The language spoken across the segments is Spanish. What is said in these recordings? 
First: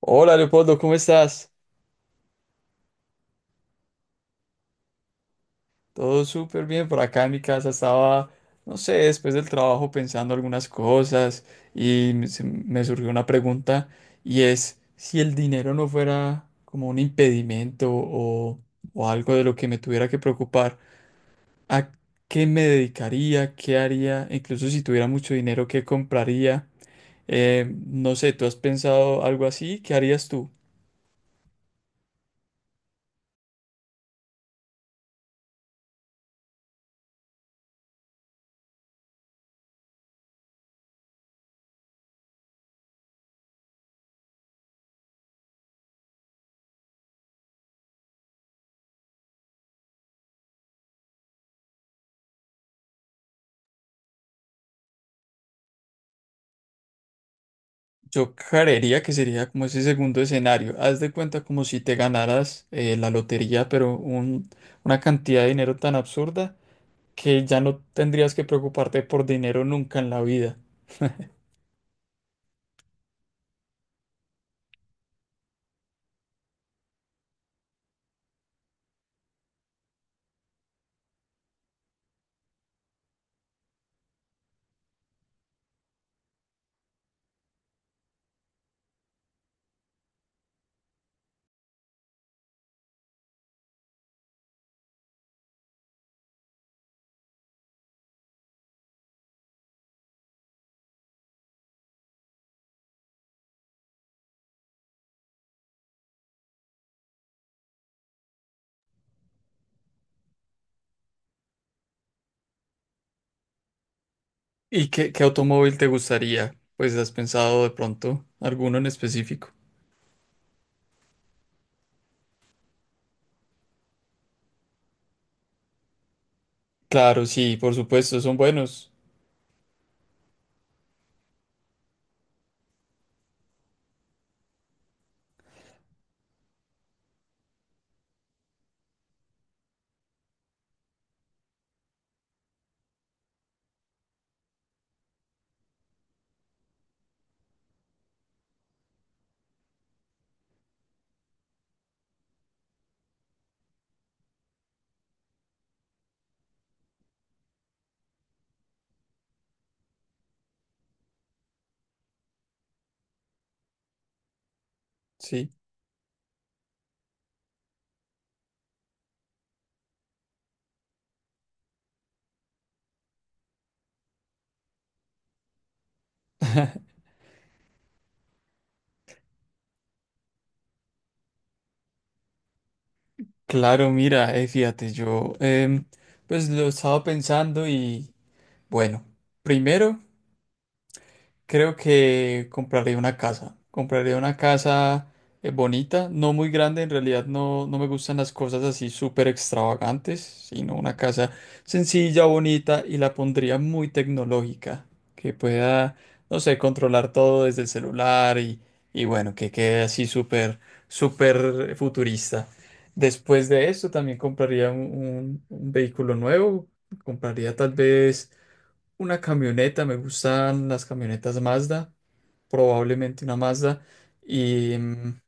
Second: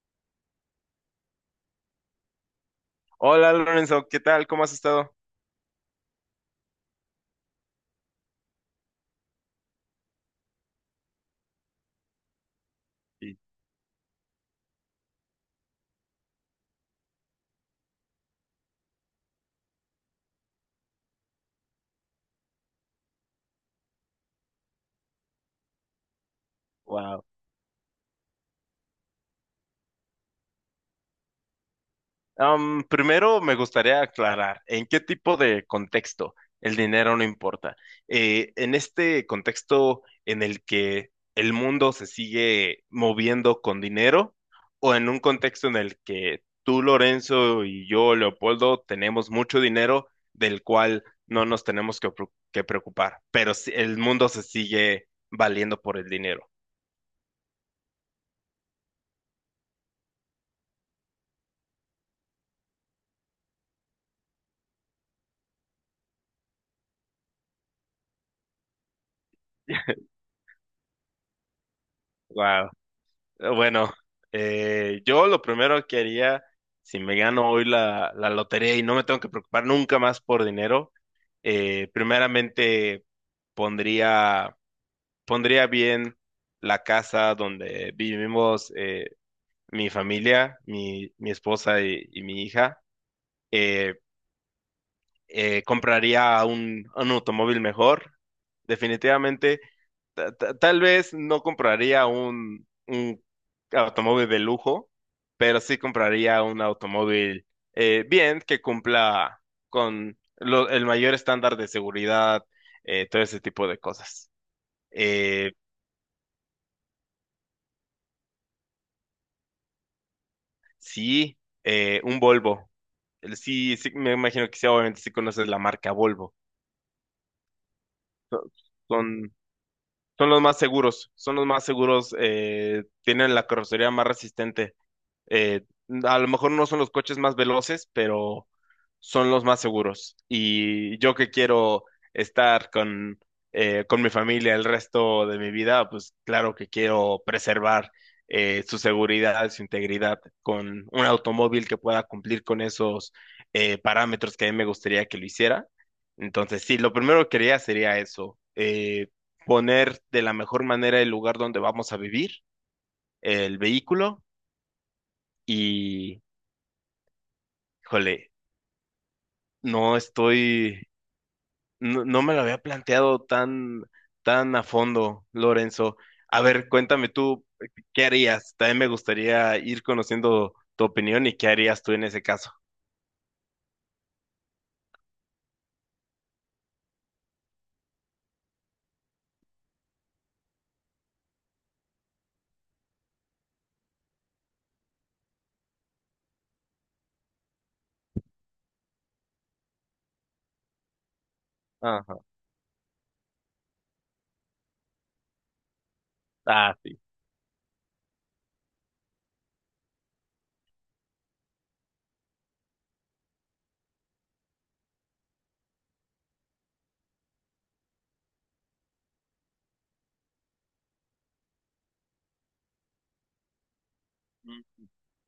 Hola Leopoldo, ¿cómo estás? Hola Lorenzo, ¿qué tal? ¿Cómo has estado? Todo súper bien por acá en mi casa. Estaba, no sé, después del trabajo pensando algunas cosas y me surgió una Sí, pregunta, y es si el dinero no fuera como un impedimento o algo de lo que me tuviera que preocupar, ¿a qué me dedicaría? ¿Qué haría? Incluso si tuviera mucho dinero, ¿qué compraría? wow. No sé, ¿tú has pensado algo así? ¿Qué harías tú? Primero me gustaría aclarar en qué tipo de contexto el dinero no importa. En este contexto en el que el mundo se sigue moviendo con dinero o en un contexto en el que tú, Lorenzo, y yo, Leopoldo, tenemos mucho dinero del cual no nos tenemos que preocupar, pero el mundo se sigue valiendo por el dinero. Yo creería que sería como ese segundo escenario. Haz de cuenta como si te ganaras la lotería, pero una cantidad de dinero tan absurda que ya no tendrías que preocuparte por dinero nunca en la vida. Bueno, yo lo primero que haría si me gano hoy la lotería y no me tengo que preocupar nunca más por dinero, primeramente pondría, pondría bien la casa donde vivimos, mi familia, mi esposa y mi hija. Eh, compraría un automóvil mejor. Definitivamente, tal vez no compraría un automóvil de lujo, pero sí compraría un automóvil bien, que cumpla con el mayor estándar de seguridad, todo ese tipo de cosas. ¿Y qué Eh, automóvil te gustaría? Pues has pensado de pronto alguno en específico. sí, un Volvo. Sí, sí, me imagino que sí, obviamente sí conoces la marca Volvo. Claro, sí, por supuesto, son So- buenos. Son, son los más seguros, son los más seguros, tienen la carrocería más resistente. Eh, a lo mejor no son los coches más veloces, pero son los más seguros. Y yo que quiero estar con mi familia el resto de mi vida, pues claro que quiero preservar, su seguridad, su integridad, con un automóvil que pueda cumplir con esos, parámetros que a mí me gustaría que lo hiciera. Entonces, sí, lo primero que haría sería eso, poner de la mejor manera el lugar donde vamos a vivir, el vehículo. Sí. Híjole, no estoy, no, no me lo había planteado tan, tan a fondo, Lorenzo. A ver, cuéntame tú, ¿qué harías? También me gustaría ir conociendo tu opinión y qué harías tú en ese caso. Claro, mira, fíjate, yo pues lo estaba pensando y bueno, primero. Creo que compraré una casa. Compraré una casa bonita, no muy grande. En realidad no me gustan las cosas así súper extravagantes, sino una casa Ajá. sencilla, bonita, y la pondría muy tecnológica, que pueda, no sé, Ah, sí. controlar todo desde el celular y bueno, que quede así súper futurista. Después de eso también compraría un vehículo nuevo. Compraría tal vez una camioneta, me gustan las camionetas Mazda, probablemente una Mazda, y, Mm. mm,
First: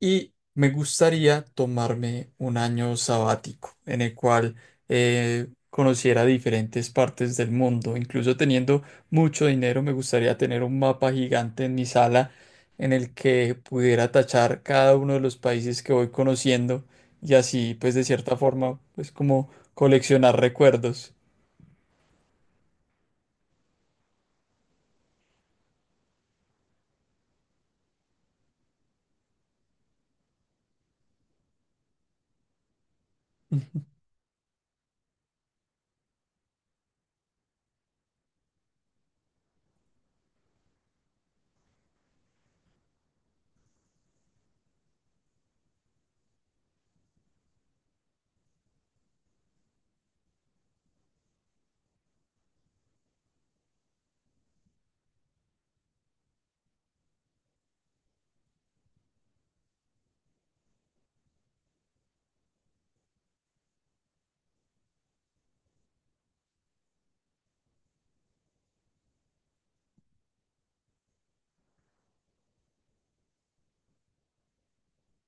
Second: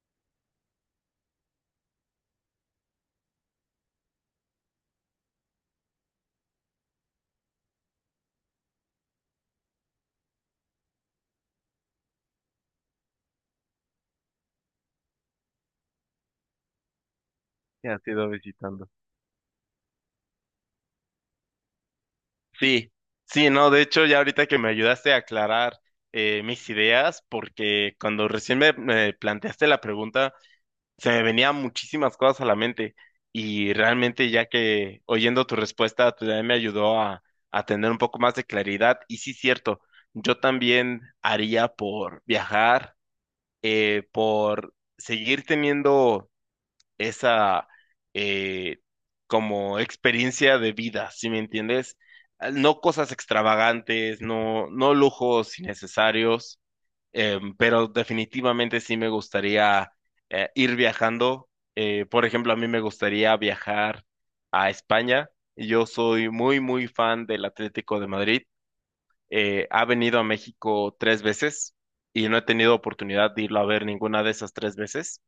y me gustaría tomarme un año sabático en el cual conociera diferentes partes del mundo. Incluso teniendo mucho dinero, me gustaría tener un mapa gigante en mi sala en el que pudiera tachar cada uno de los países que voy conociendo, y así, ¿Qué pues de has ido cierta forma, visitando? pues como coleccionar recuerdos. Sí, sí, no, de hecho ya ahorita que me ayudaste a aclarar mis ideas, porque cuando recién me planteaste la pregunta, se me venían muchísimas cosas a la mente y realmente ya que oyendo tu respuesta, pues también me ayudó a tener un poco más de claridad y sí, cierto, yo también haría por viajar, por seguir teniendo esa, eh, como experiencia de vida, ¿sí me entiendes? Ah, no cosas extravagantes, no, no lujos innecesarios. Pero definitivamente sí me gustaría, ir viajando. Por ejemplo, a mí me gustaría viajar a España. Yo soy muy, muy fan del Atlético de Madrid. Ha venido a México 3 veces y no he tenido oportunidad de irlo a ver ninguna de esas 3 veces.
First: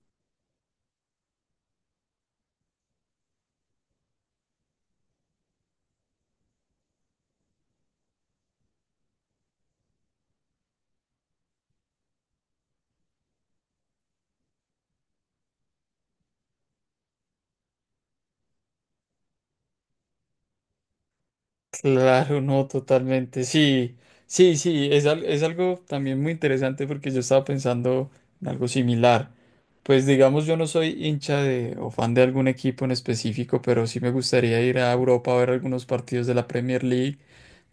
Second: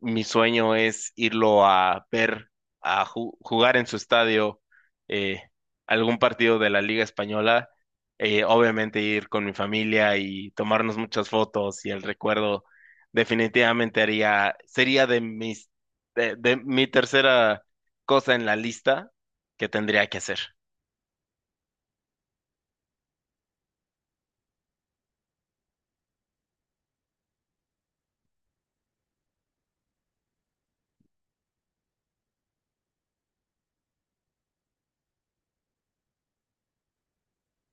Mi sueño es irlo a ver, a jugar en su estadio, eh, algún partido de la Liga Española. Obviamente ir con mi familia y tomarnos muchas fotos, y el recuerdo definitivamente haría, sería de mis, de mi tercera cosa en la lista que tendría que hacer. Claro, no, totalmente. Sí, sí, sí, es algo también muy interesante porque yo estaba pensando en algo similar. Pues digamos, yo no soy hincha de, o fan de algún equipo en específico, pero sí me gustaría ir a Europa a ver algunos partidos de la Premier League.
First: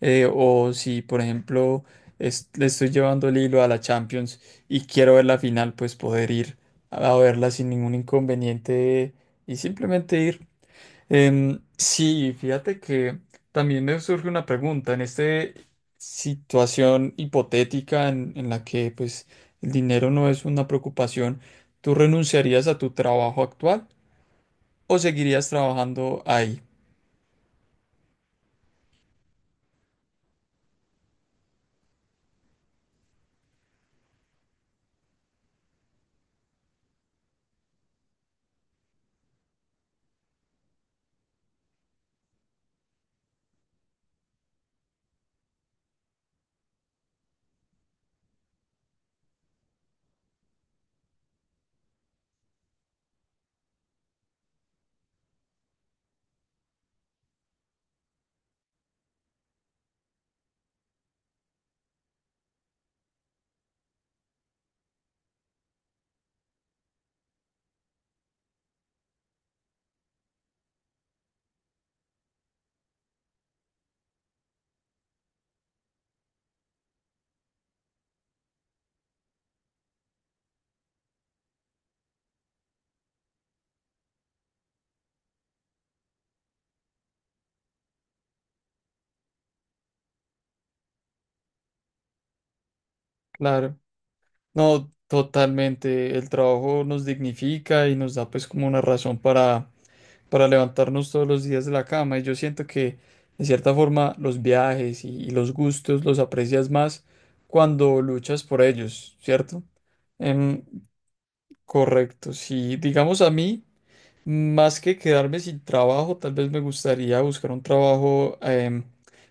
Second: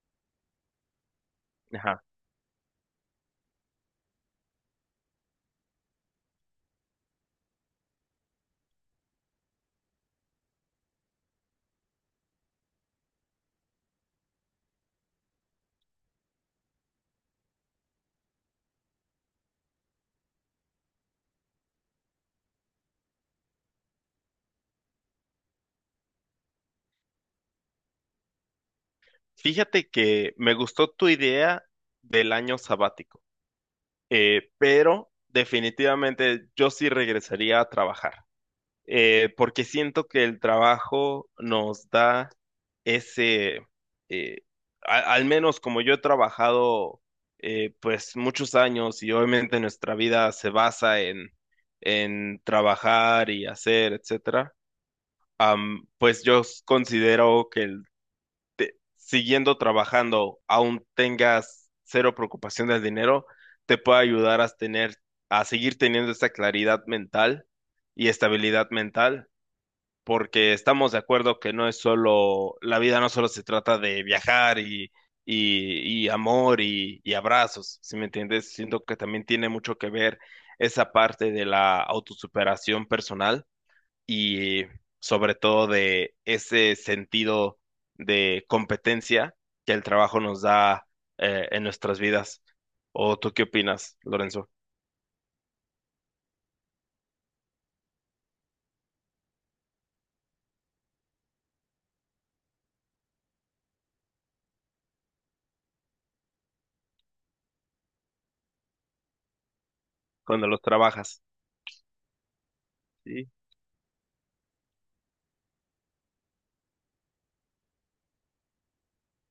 O si, por ejemplo, Ajá. Le estoy llevando el hilo a la Champions y quiero ver la final, pues poder ir a verla sin ningún inconveniente y simplemente ir. Sí, fíjate que también me surge una pregunta en esta situación hipotética en la que pues el dinero no es una preocupación, ¿tú renunciarías a tu trabajo actual o seguirías trabajando ahí? Fíjate que me gustó tu idea del año sabático, pero definitivamente yo sí regresaría a trabajar. Porque siento que el trabajo nos da ese, eh, al menos como yo he trabajado, pues muchos años, y obviamente nuestra vida se basa en trabajar y hacer, etcétera. Pues yo considero que siguiendo trabajando, aún tengas cero preocupación del dinero, te puede ayudar a tener, a seguir teniendo esa claridad mental y estabilidad mental, porque estamos de acuerdo que no es solo, la vida no solo se trata de viajar y amor y abrazos, ¿sí me entiendes? Siento que también tiene mucho que ver esa parte de la autosuperación personal y sobre todo de ese sentido de competencia que el trabajo nos da, en nuestras vidas. ¿O tú qué Claro, opinas, Lorenzo, no, totalmente. El trabajo nos dignifica y nos da pues como una razón para levantarnos todos los días de la cama. Y yo siento que, de cierta forma, los viajes y los gustos los aprecias más cuando luchas por ellos, ¿cierto? cuando los Em, trabajas? Correcto. Si, digamos, a Sí. mí, más que quedarme sin trabajo, tal vez me gustaría buscar un trabajo,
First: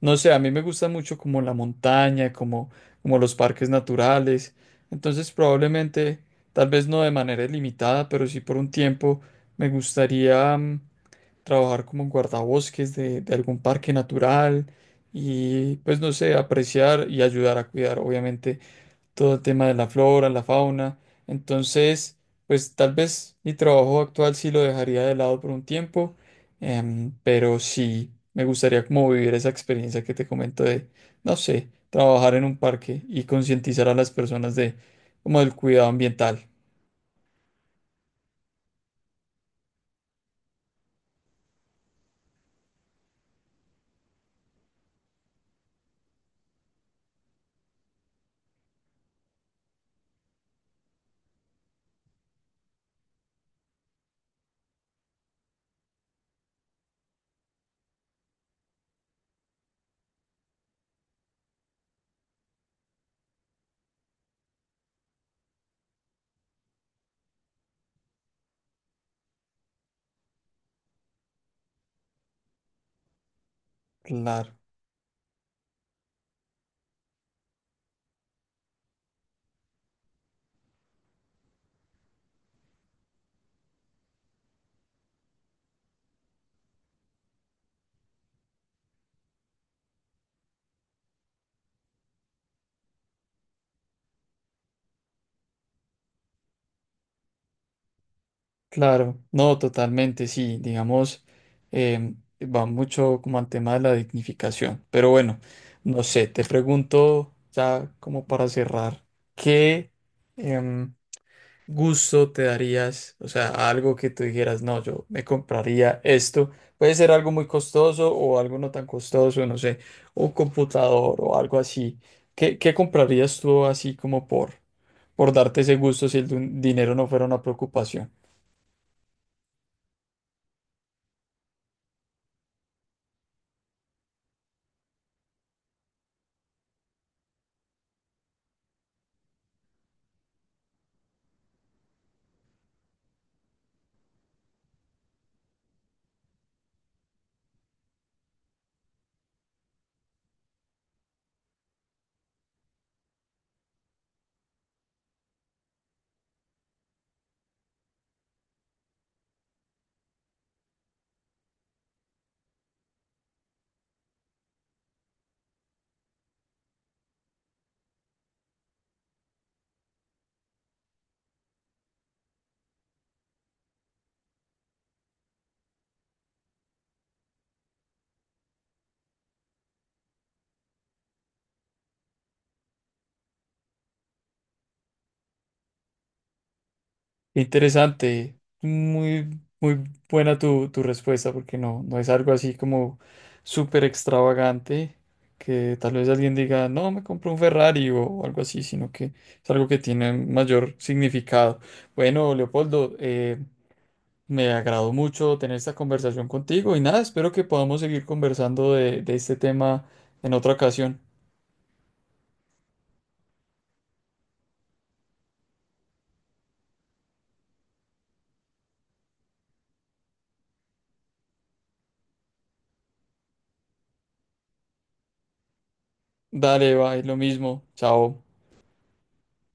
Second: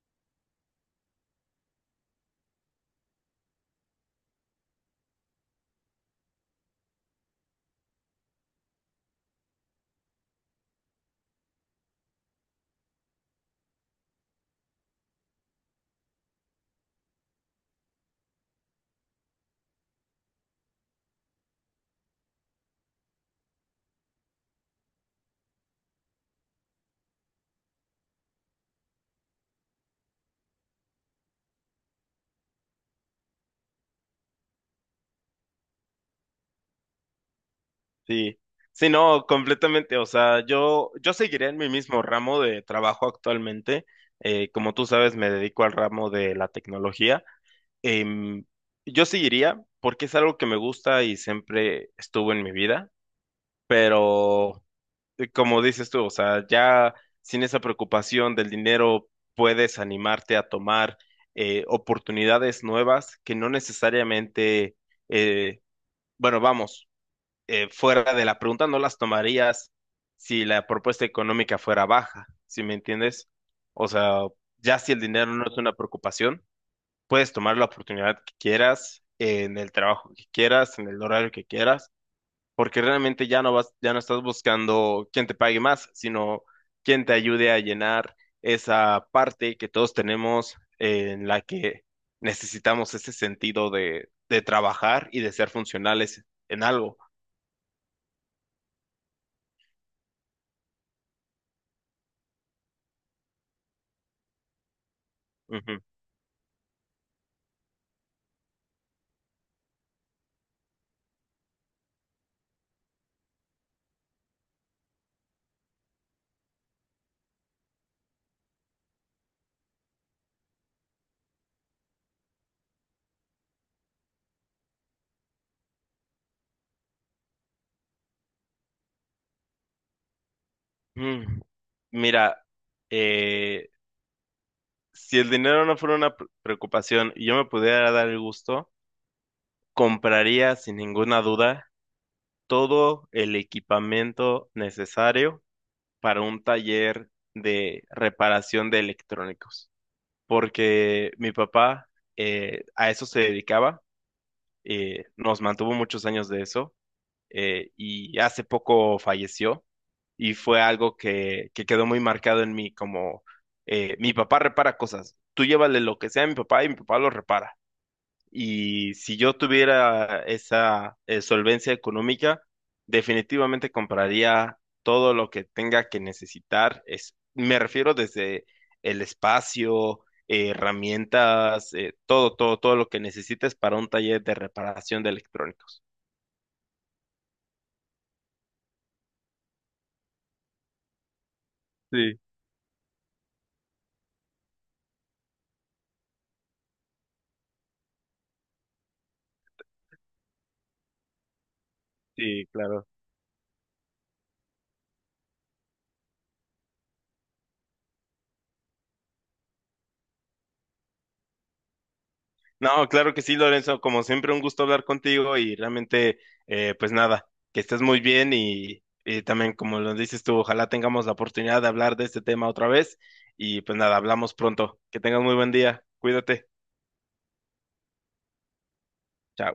no sé, a mí me gusta mucho como la montaña, como, como los parques naturales. Entonces, probablemente, tal vez no de manera ilimitada, pero sí por un tiempo, me gustaría... mm, trabajar como en guardabosques de algún parque natural, y pues no sé, apreciar y ayudar a cuidar obviamente todo el tema de la flora, la fauna. Entonces, pues tal vez mi trabajo actual sí lo dejaría de lado por un tiempo, pero sí me gustaría como vivir esa experiencia que te comento de, no sé, trabajar en un parque y concientizar a las personas de como del cuidado ambiental. Sí, sí, no, completamente. O sea, yo seguiré en mi mismo ramo de trabajo actualmente. Como tú sabes, me dedico al ramo de la tecnología. Em, yo seguiría porque es algo que me gusta y siempre estuvo en mi vida, pero como dices tú, o sea, ya sin esa preocupación del dinero puedes animarte a tomar, oportunidades nuevas que no necesariamente, eh, bueno, vamos, fuera de la pregunta no las tomarías si la propuesta económica fuera baja, ¿sí me entiendes? O sea, Claro. ya si el dinero no es una preocupación, puedes tomar la oportunidad que quieras, en el trabajo que quieras, en el horario que quieras, porque realmente ya no vas, ya no estás buscando quién te pague más, sino quién te ayude a llenar esa parte que todos tenemos en la que necesitamos ese sentido de trabajar y de ser funcionales en algo. Claro, no, totalmente, sí, digamos, va mucho como al tema de la dignificación, pero bueno, no sé, te pregunto ya como para cerrar, ¿qué em, gusto te darías? O sea, algo que tú dijeras, no, yo me compraría esto, puede ser algo muy costoso o algo no tan costoso, no sé, un computador o algo así, ¿qué comprarías tú así como por darte ese gusto si el dinero no fuera una preocupación? Mm. Mira, eh, si el dinero no fuera una preocupación y yo me pudiera dar el gusto, compraría sin ninguna duda todo el equipamiento necesario para un taller de reparación de electrónicos, porque mi papá, a eso se dedicaba, nos mantuvo muchos años de eso, y hace poco falleció, y fue algo que quedó muy marcado en mí, como, mi papá repara cosas, tú llévale lo que sea a mi papá y mi papá lo repara. Y si yo tuviera esa, solvencia económica, definitivamente compraría todo lo que tenga que necesitar. Es, me refiero desde el espacio, herramientas, todo, todo, todo lo que necesites para un taller de reparación de electrónicos. Interesante, muy buena tu, tu respuesta, porque no es Sí, algo así como súper extravagante, que tal vez alguien diga, no, me compro un Ferrari o algo así, sino que es algo que tiene mayor significado. Bueno, sí, claro. Leopoldo, me agradó mucho tener esta conversación contigo y nada, espero que podamos seguir conversando de este tema en otra ocasión. No, claro que sí, Lorenzo. Como siempre, un gusto hablar contigo, y realmente, pues nada, que estés muy bien, y también, como lo dices tú, ojalá tengamos la oportunidad de hablar de este tema otra vez, y pues nada, hablamos pronto. Que tengas muy buen día. Cuídate. Dale, va, es lo mismo, chao. Chao.